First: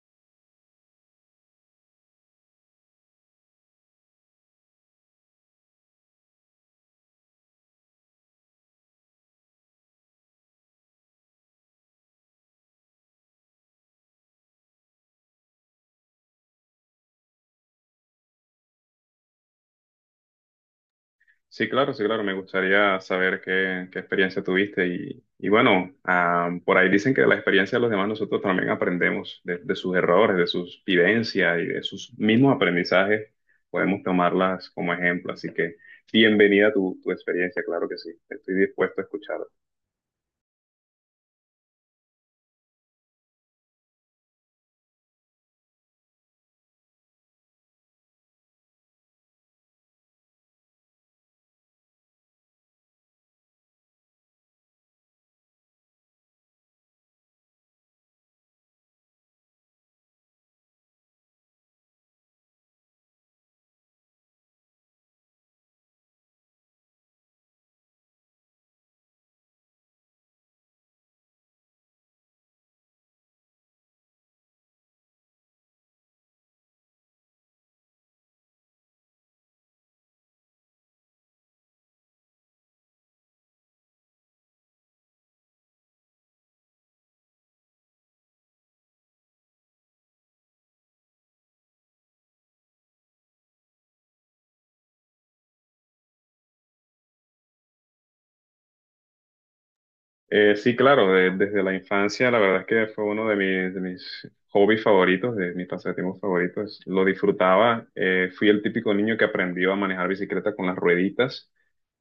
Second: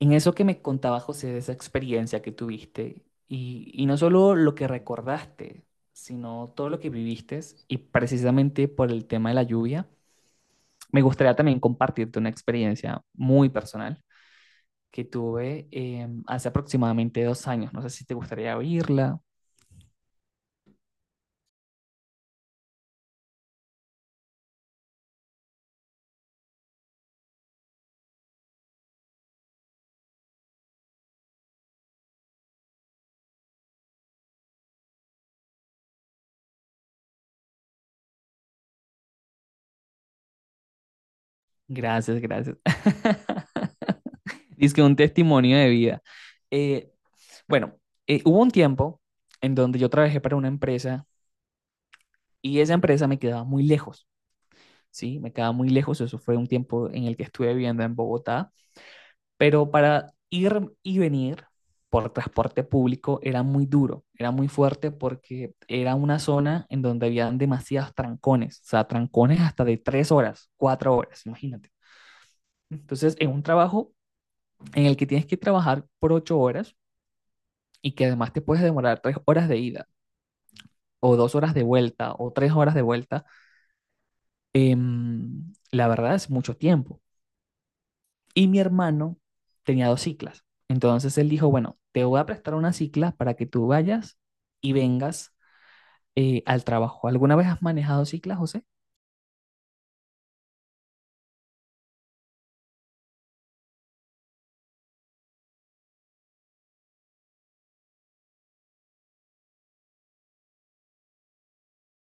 En eso que me contaba José de esa experiencia que tuviste, y no solo lo que recordaste, sino todo lo que viviste, y precisamente por el tema de la lluvia, me gustaría también compartirte una experiencia muy personal que tuve hace aproximadamente 2 años. No sé si te gustaría oírla. Sí, claro, sí, claro. Me gustaría saber qué experiencia tuviste. Y bueno, por ahí dicen que de la experiencia de los demás nosotros también aprendemos de sus errores, de sus vivencias y de sus mismos aprendizajes. Podemos tomarlas como ejemplo. Así que bienvenida tu experiencia, claro que sí. Estoy dispuesto a escuchar. Gracias, gracias. Dice que un testimonio de vida. Eh, bueno, hubo un tiempo en donde yo trabajé para una empresa y esa empresa me quedaba muy lejos. ¿Sí? Me quedaba muy lejos, eso fue un tiempo en el que estuve viviendo en Bogotá, pero para ir y venir por transporte público era muy duro, era muy fuerte porque era una zona en donde habían demasiados trancones, o sea, trancones hasta de 3 horas, 4 horas, imagínate. Entonces, en un trabajo en el que tienes que trabajar por 8 horas y que además te puedes demorar 3 horas de ida o 2 horas de vuelta o 3 horas de vuelta, la verdad es mucho tiempo. Y mi hermano tenía dos ciclas. Entonces él dijo, bueno, te voy a prestar una cicla para que tú vayas y vengas al trabajo. ¿Alguna vez has manejado ciclas, José? Sí, claro, desde la infancia la verdad es que fue uno de de mis hobbies favoritos, de mis pasatiempos favoritos. Lo disfrutaba. Fui el típico niño que aprendió a manejar bicicleta con las rueditas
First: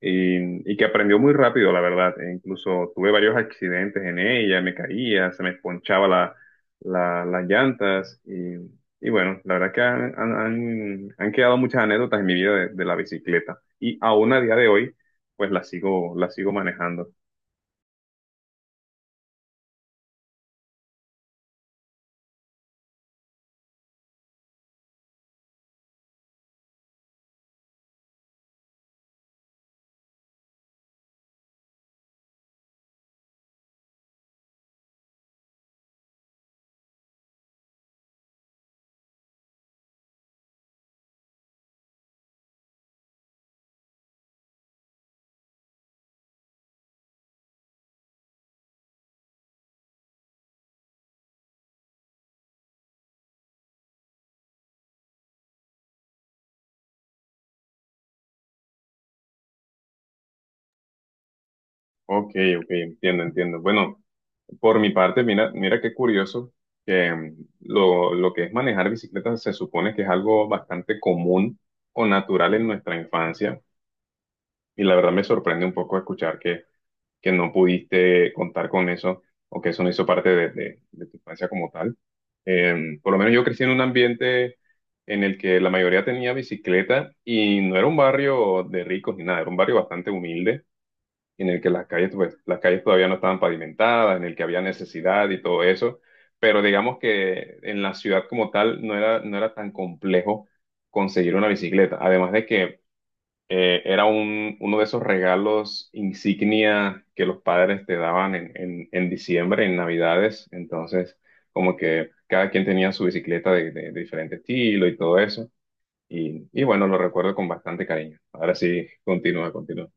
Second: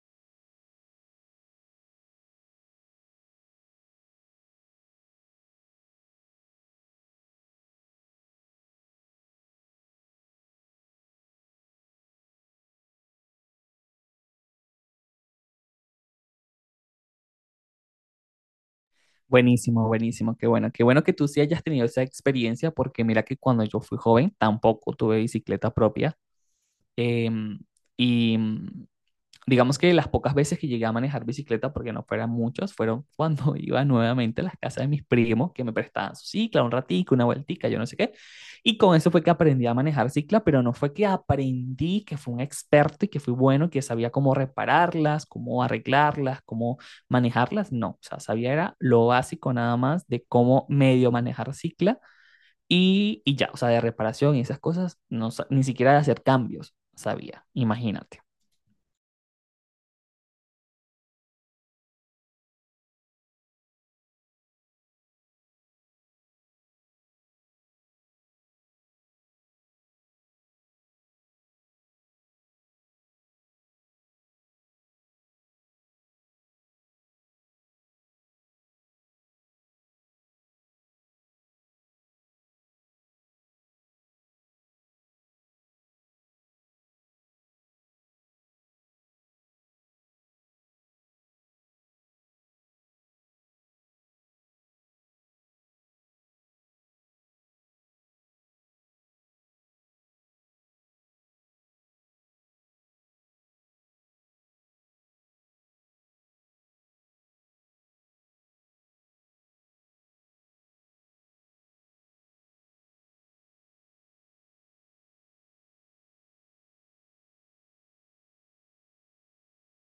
y que aprendió muy rápido, la verdad. E incluso tuve varios accidentes en ella, me caía, se me ponchaba las llantas y bueno, la verdad que han quedado muchas anécdotas en mi vida de la bicicleta y aún a día de hoy, pues la sigo manejando. Buenísimo, buenísimo, qué bueno que tú sí hayas tenido esa experiencia, porque mira que cuando yo fui joven tampoco tuve bicicleta propia. em, y digamos que las pocas veces que llegué a manejar bicicleta, porque no fueran muchas, fueron cuando iba nuevamente a las casas de mis primos que me prestaban su cicla, un ratico, una vueltica, yo no sé qué. Y con eso fue que aprendí a manejar cicla, pero no fue que aprendí que fui un experto y que fui bueno, que sabía cómo repararlas, cómo arreglarlas, cómo manejarlas. No, o sea, sabía era lo básico nada más de cómo medio manejar cicla y ya, o sea, de reparación y esas cosas, no, ni siquiera de hacer cambios sabía, imagínate. Ok, ok, entiendo, entiendo. Bueno, por mi parte, mira, mira qué curioso que lo que es manejar bicicleta se supone que es algo bastante común o natural en nuestra infancia. Y la verdad me sorprende un poco escuchar que no pudiste contar con eso o que eso no hizo parte de, de tu infancia como tal. Por lo menos yo crecí en un ambiente en el que la mayoría tenía bicicleta y no era un barrio de ricos ni nada, era un barrio bastante humilde en el que las calles, pues, las calles todavía no estaban pavimentadas, en el que había necesidad y todo eso. Pero digamos que en la ciudad como tal no era, no era tan complejo conseguir una bicicleta. Además de que era uno de esos regalos insignia que los padres te daban en diciembre, en Navidades. Entonces, como que cada quien tenía su bicicleta de, de diferente estilo y todo eso. Y bueno, lo recuerdo con bastante cariño. Ahora sí, continúa, continúa.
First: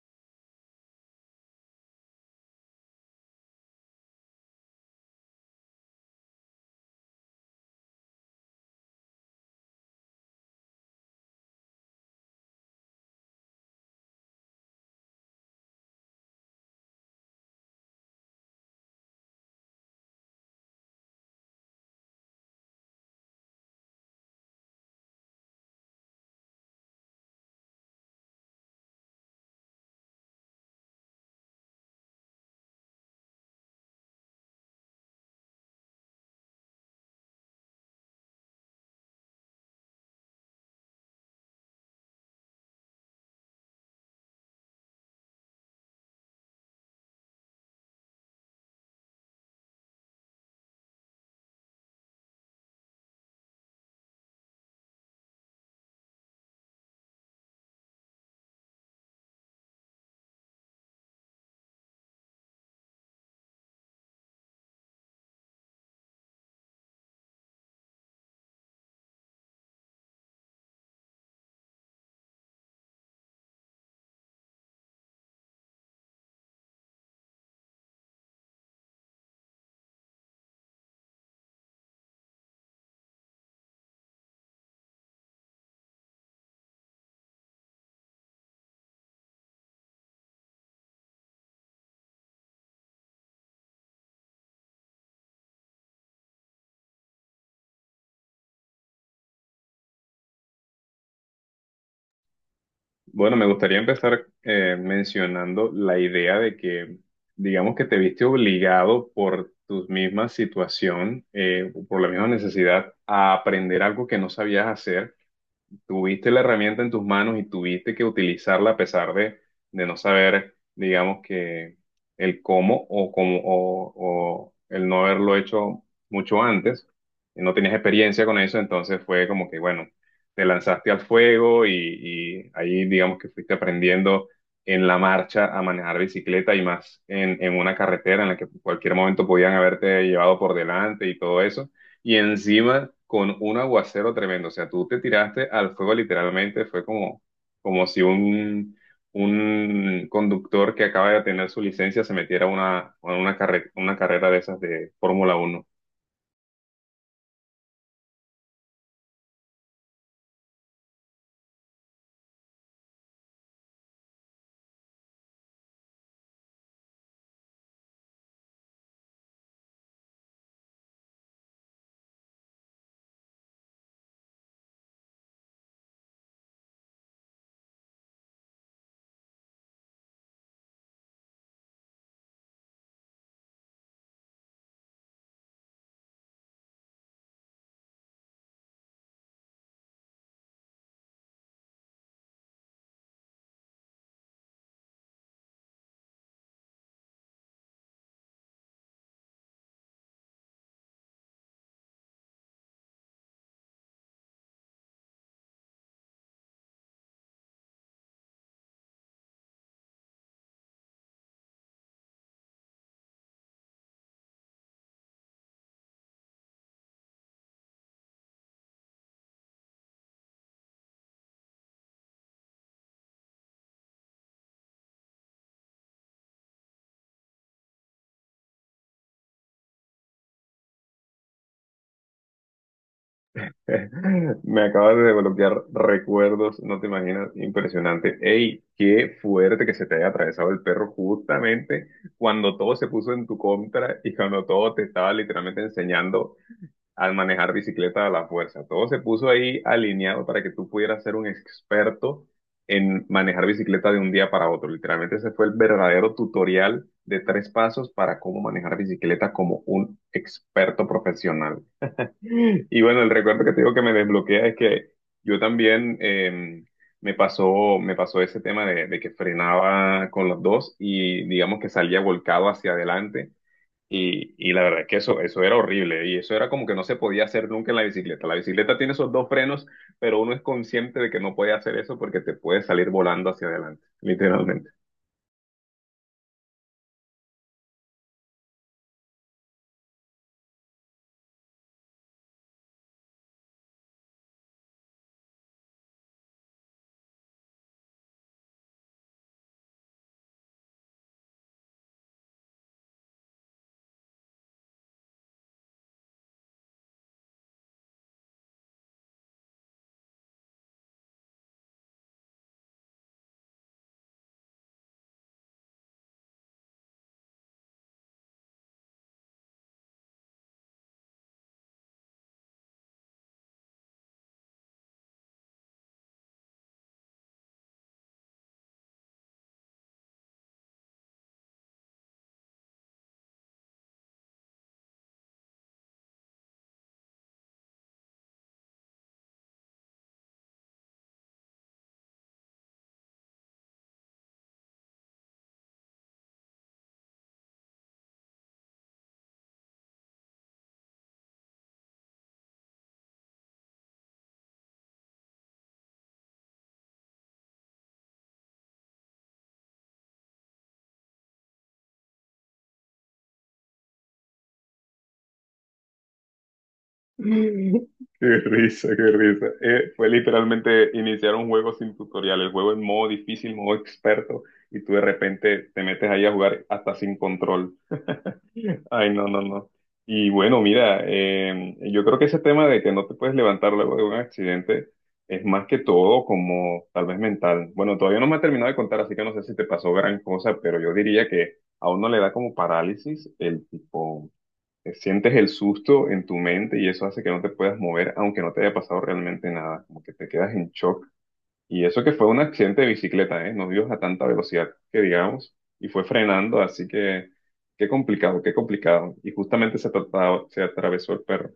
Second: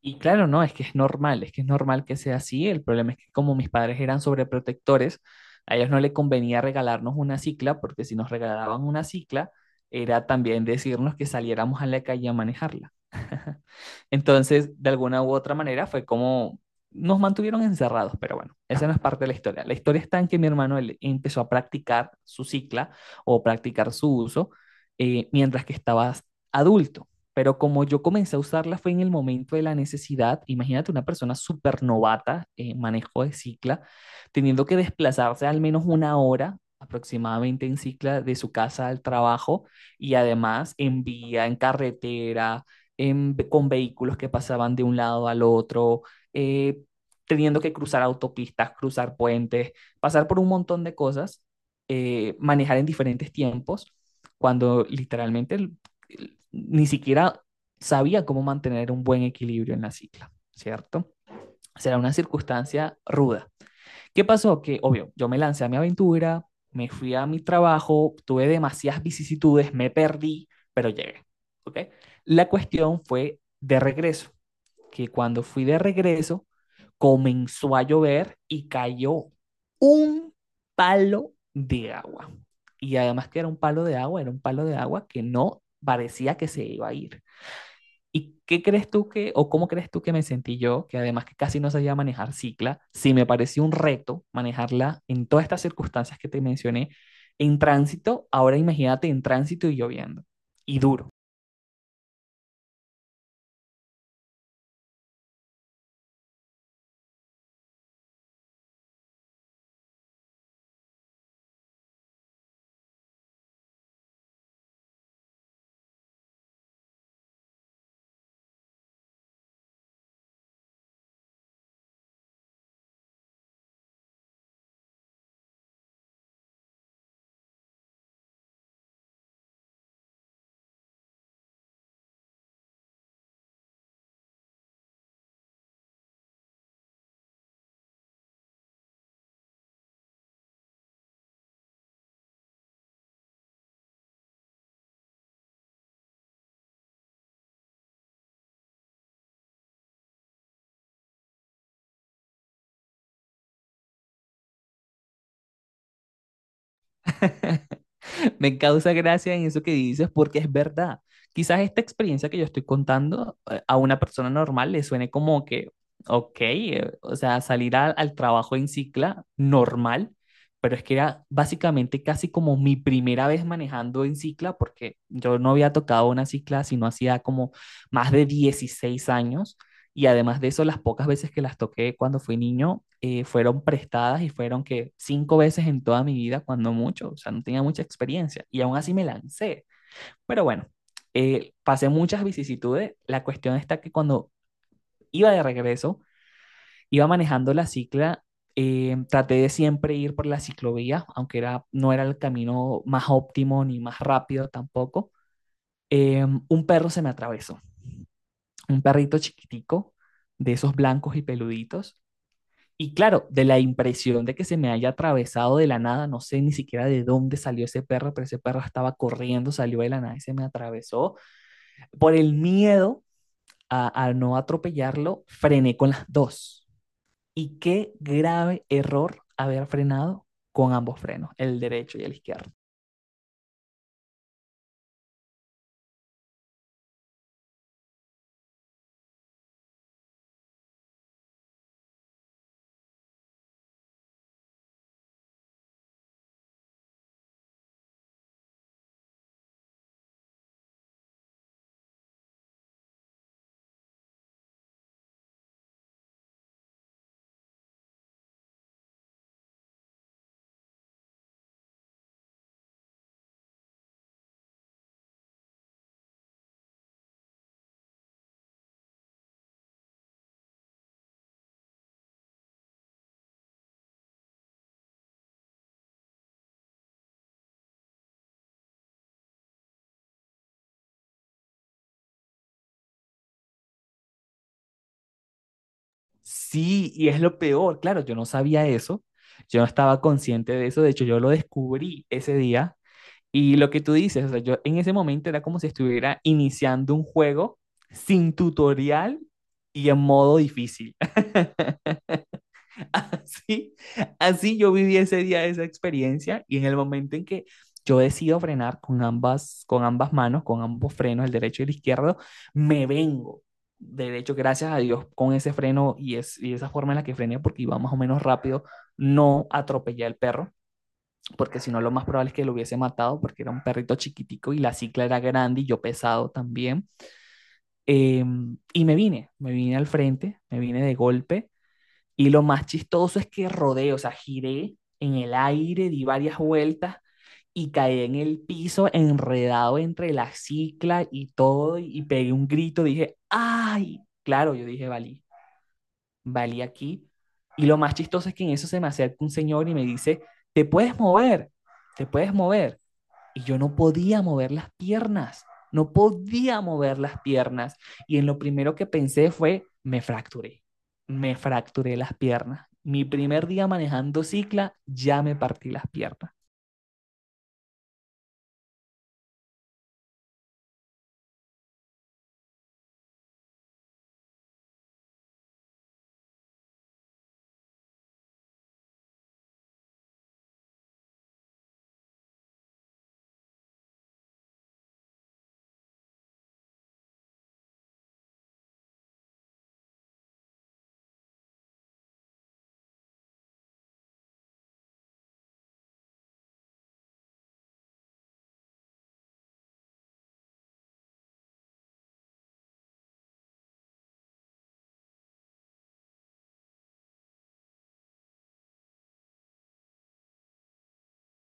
Y claro, no, es que es normal, es que es normal que sea así. El problema es que como mis padres eran sobreprotectores, a ellos no les convenía regalarnos una cicla, porque si nos regalaban una cicla, era también decirnos que saliéramos a la calle a manejarla. Entonces, de alguna u otra manera, fue como nos mantuvieron encerrados, pero bueno, esa no es parte de la historia. La historia está en que mi hermano él empezó a practicar su cicla o practicar su uso mientras que estaba adulto. Pero como yo comencé a usarla fue en el momento de la necesidad, imagínate una persona súper novata en manejo de cicla, teniendo que desplazarse al menos 1 hora aproximadamente en cicla de su casa al trabajo y además en vía, en carretera, con vehículos que pasaban de un lado al otro, eh, teniendo que cruzar autopistas, cruzar puentes, pasar por un montón de cosas, manejar en diferentes tiempos cuando literalmente ni siquiera sabía cómo mantener un buen equilibrio en la cicla, ¿cierto? Será una circunstancia ruda. ¿Qué pasó? Que, obvio, yo me lancé a mi aventura, me fui a mi trabajo, tuve demasiadas vicisitudes, me perdí, pero llegué, ¿Ok? La cuestión fue de regreso que cuando fui de regreso comenzó a llover y cayó un palo de agua. Y además que era un palo de agua, era un palo de agua que no parecía que se iba a ir. ¿Y qué crees tú que, o cómo crees tú que me sentí yo, que además que casi no sabía manejar cicla, sí me pareció un reto manejarla en todas estas circunstancias que te mencioné, en tránsito, ahora imagínate en tránsito y lloviendo, y duro? Bueno, me gustaría empezar mencionando la idea de que, digamos que te viste obligado por tu misma situación, por la misma necesidad, a aprender algo que no sabías hacer, tuviste la herramienta en tus manos y tuviste que utilizarla a pesar de no saber, digamos que el cómo o cómo o el no haberlo hecho mucho antes, y no tenías experiencia con eso, entonces fue como que, bueno, te lanzaste al fuego y ahí digamos que fuiste aprendiendo en la marcha a manejar bicicleta y más en una carretera en la que en cualquier momento podían haberte llevado por delante y todo eso y encima con un aguacero tremendo. O sea, tú te tiraste al fuego literalmente, fue como, como si un, un conductor que acaba de tener su licencia se metiera a una, una carrera de esas de Fórmula Uno. Me causa gracia en eso que dices porque es verdad. Quizás esta experiencia que yo estoy contando a una persona normal le suene como que, ok, o sea, salir al trabajo en cicla normal, pero es que era básicamente casi como mi primera vez manejando en cicla porque yo no había tocado una cicla sino hacía como más de 16 años. Y además de eso, las pocas veces que las toqué cuando fui niño fueron prestadas y fueron que cinco veces en toda mi vida, cuando mucho, o sea, no tenía mucha experiencia y aún así me lancé. Pero bueno, pasé muchas vicisitudes. La cuestión está que cuando iba de regreso, iba manejando la cicla, traté de siempre ir por la ciclovía, aunque era, no era el camino más óptimo ni más rápido tampoco. Un perro se me atravesó, un perrito chiquitico de esos blancos y peluditos. Y claro, de la impresión de que se me haya atravesado de la nada, no sé ni siquiera de dónde salió ese perro, pero ese perro estaba corriendo, salió de la nada y se me atravesó. Por el miedo a no atropellarlo, frené con las dos. Y qué grave error haber frenado con ambos frenos, el derecho y el izquierdo. Me acabas de desbloquear recuerdos, no te imaginas, impresionante. ¡Ey, qué fuerte que se te haya atravesado el perro justamente cuando todo se puso en tu contra y cuando todo te estaba literalmente enseñando al manejar bicicleta a la fuerza! Todo se puso ahí alineado para que tú pudieras ser un experto en manejar bicicleta de un día para otro. Literalmente ese fue el verdadero tutorial de tres pasos para cómo manejar bicicleta como un experto profesional. Y bueno, el recuerdo que te digo que me desbloquea es que yo también me pasó ese tema de que frenaba con los dos y digamos que salía volcado hacia adelante y la verdad es que eso era horrible y eso era como que no se podía hacer nunca en la bicicleta. La bicicleta tiene esos dos frenos, pero uno es consciente de que no puede hacer eso porque te puede salir volando hacia adelante, literalmente. Sí, y es lo peor, claro, yo no sabía eso, yo no estaba consciente de eso, de hecho yo lo descubrí ese día. Y lo que tú dices, o sea, yo en ese momento era como si estuviera iniciando un juego sin tutorial y en modo difícil. Así, así yo viví ese día esa experiencia y en el momento en que yo decido frenar con ambas manos, con ambos frenos, el derecho y el izquierdo, me vengo. De hecho, gracias a Dios, con ese freno y esa forma en la que frené, porque iba más o menos rápido, no atropellé al perro, porque si no lo más probable es que lo hubiese matado porque era un perrito chiquitico y la cicla era grande y yo pesado también. Eh, y me vine al frente, me vine de golpe y lo más chistoso es que rodé, o sea, giré en el aire, di varias vueltas y caí en el piso enredado entre la cicla y todo y pegué un grito, dije, ay, claro, yo dije, valí, valí aquí. Y lo más chistoso es que en eso se me acerca un señor y me dice, te puedes mover, te puedes mover. Y yo no podía mover las piernas, no podía mover las piernas. Y en lo primero que pensé fue, me fracturé las piernas. Mi primer día manejando cicla, ya me partí las piernas. Qué risa, qué risa. Fue literalmente iniciar un juego sin tutorial, el juego en modo difícil, modo experto, y tú de repente te metes ahí a jugar hasta sin control. Ay, no, no, no. Y bueno, mira, yo creo que ese tema de que no te puedes levantar luego de un accidente es más que todo como tal vez mental. Bueno, todavía no me ha terminado de contar, así que no sé si te pasó gran cosa, pero yo diría que a uno le da como parálisis el tipo, sientes el susto en tu mente y eso hace que no te puedas mover, aunque no te haya pasado realmente nada, como que te quedas en shock y eso que fue un accidente de bicicleta, ¿eh? No ibas a tanta velocidad que digamos, y fue frenando, así que qué complicado, qué complicado. Y justamente se atravesó el perro.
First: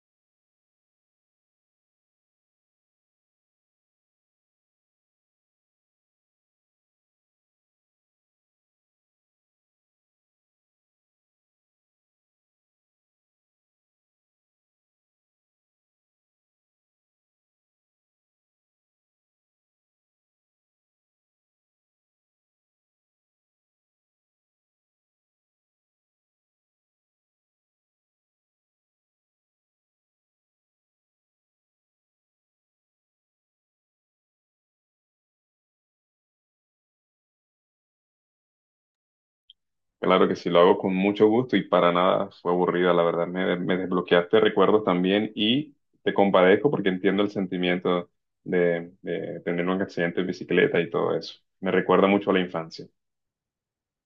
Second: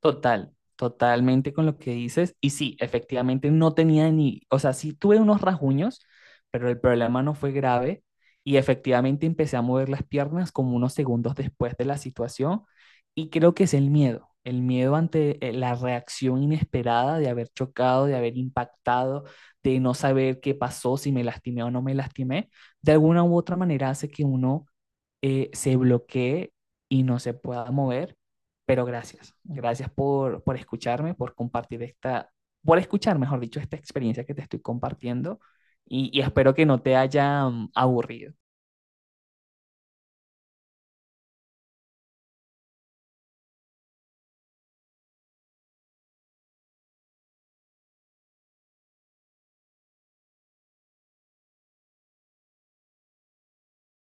Total, totalmente con lo que dices. Y sí, efectivamente no tenía ni, o sea, sí tuve unos rasguños, pero el problema no fue grave. Y efectivamente empecé a mover las piernas como unos segundos después de la situación. Y creo que es el miedo ante la reacción inesperada de haber chocado, de haber impactado, de no saber qué pasó, si me lastimé o no me lastimé. De alguna u otra manera hace que uno se bloquee y no se pueda mover. Pero gracias, gracias por escucharme, por compartir esta, por escuchar, mejor dicho, esta experiencia que te estoy compartiendo y espero que no te haya aburrido. Claro que sí, lo hago con mucho gusto y para nada fue aburrida, la verdad. Me desbloqueaste recuerdos también y te compadezco porque entiendo el sentimiento de tener un accidente de bicicleta y todo eso. Me recuerda mucho a la infancia.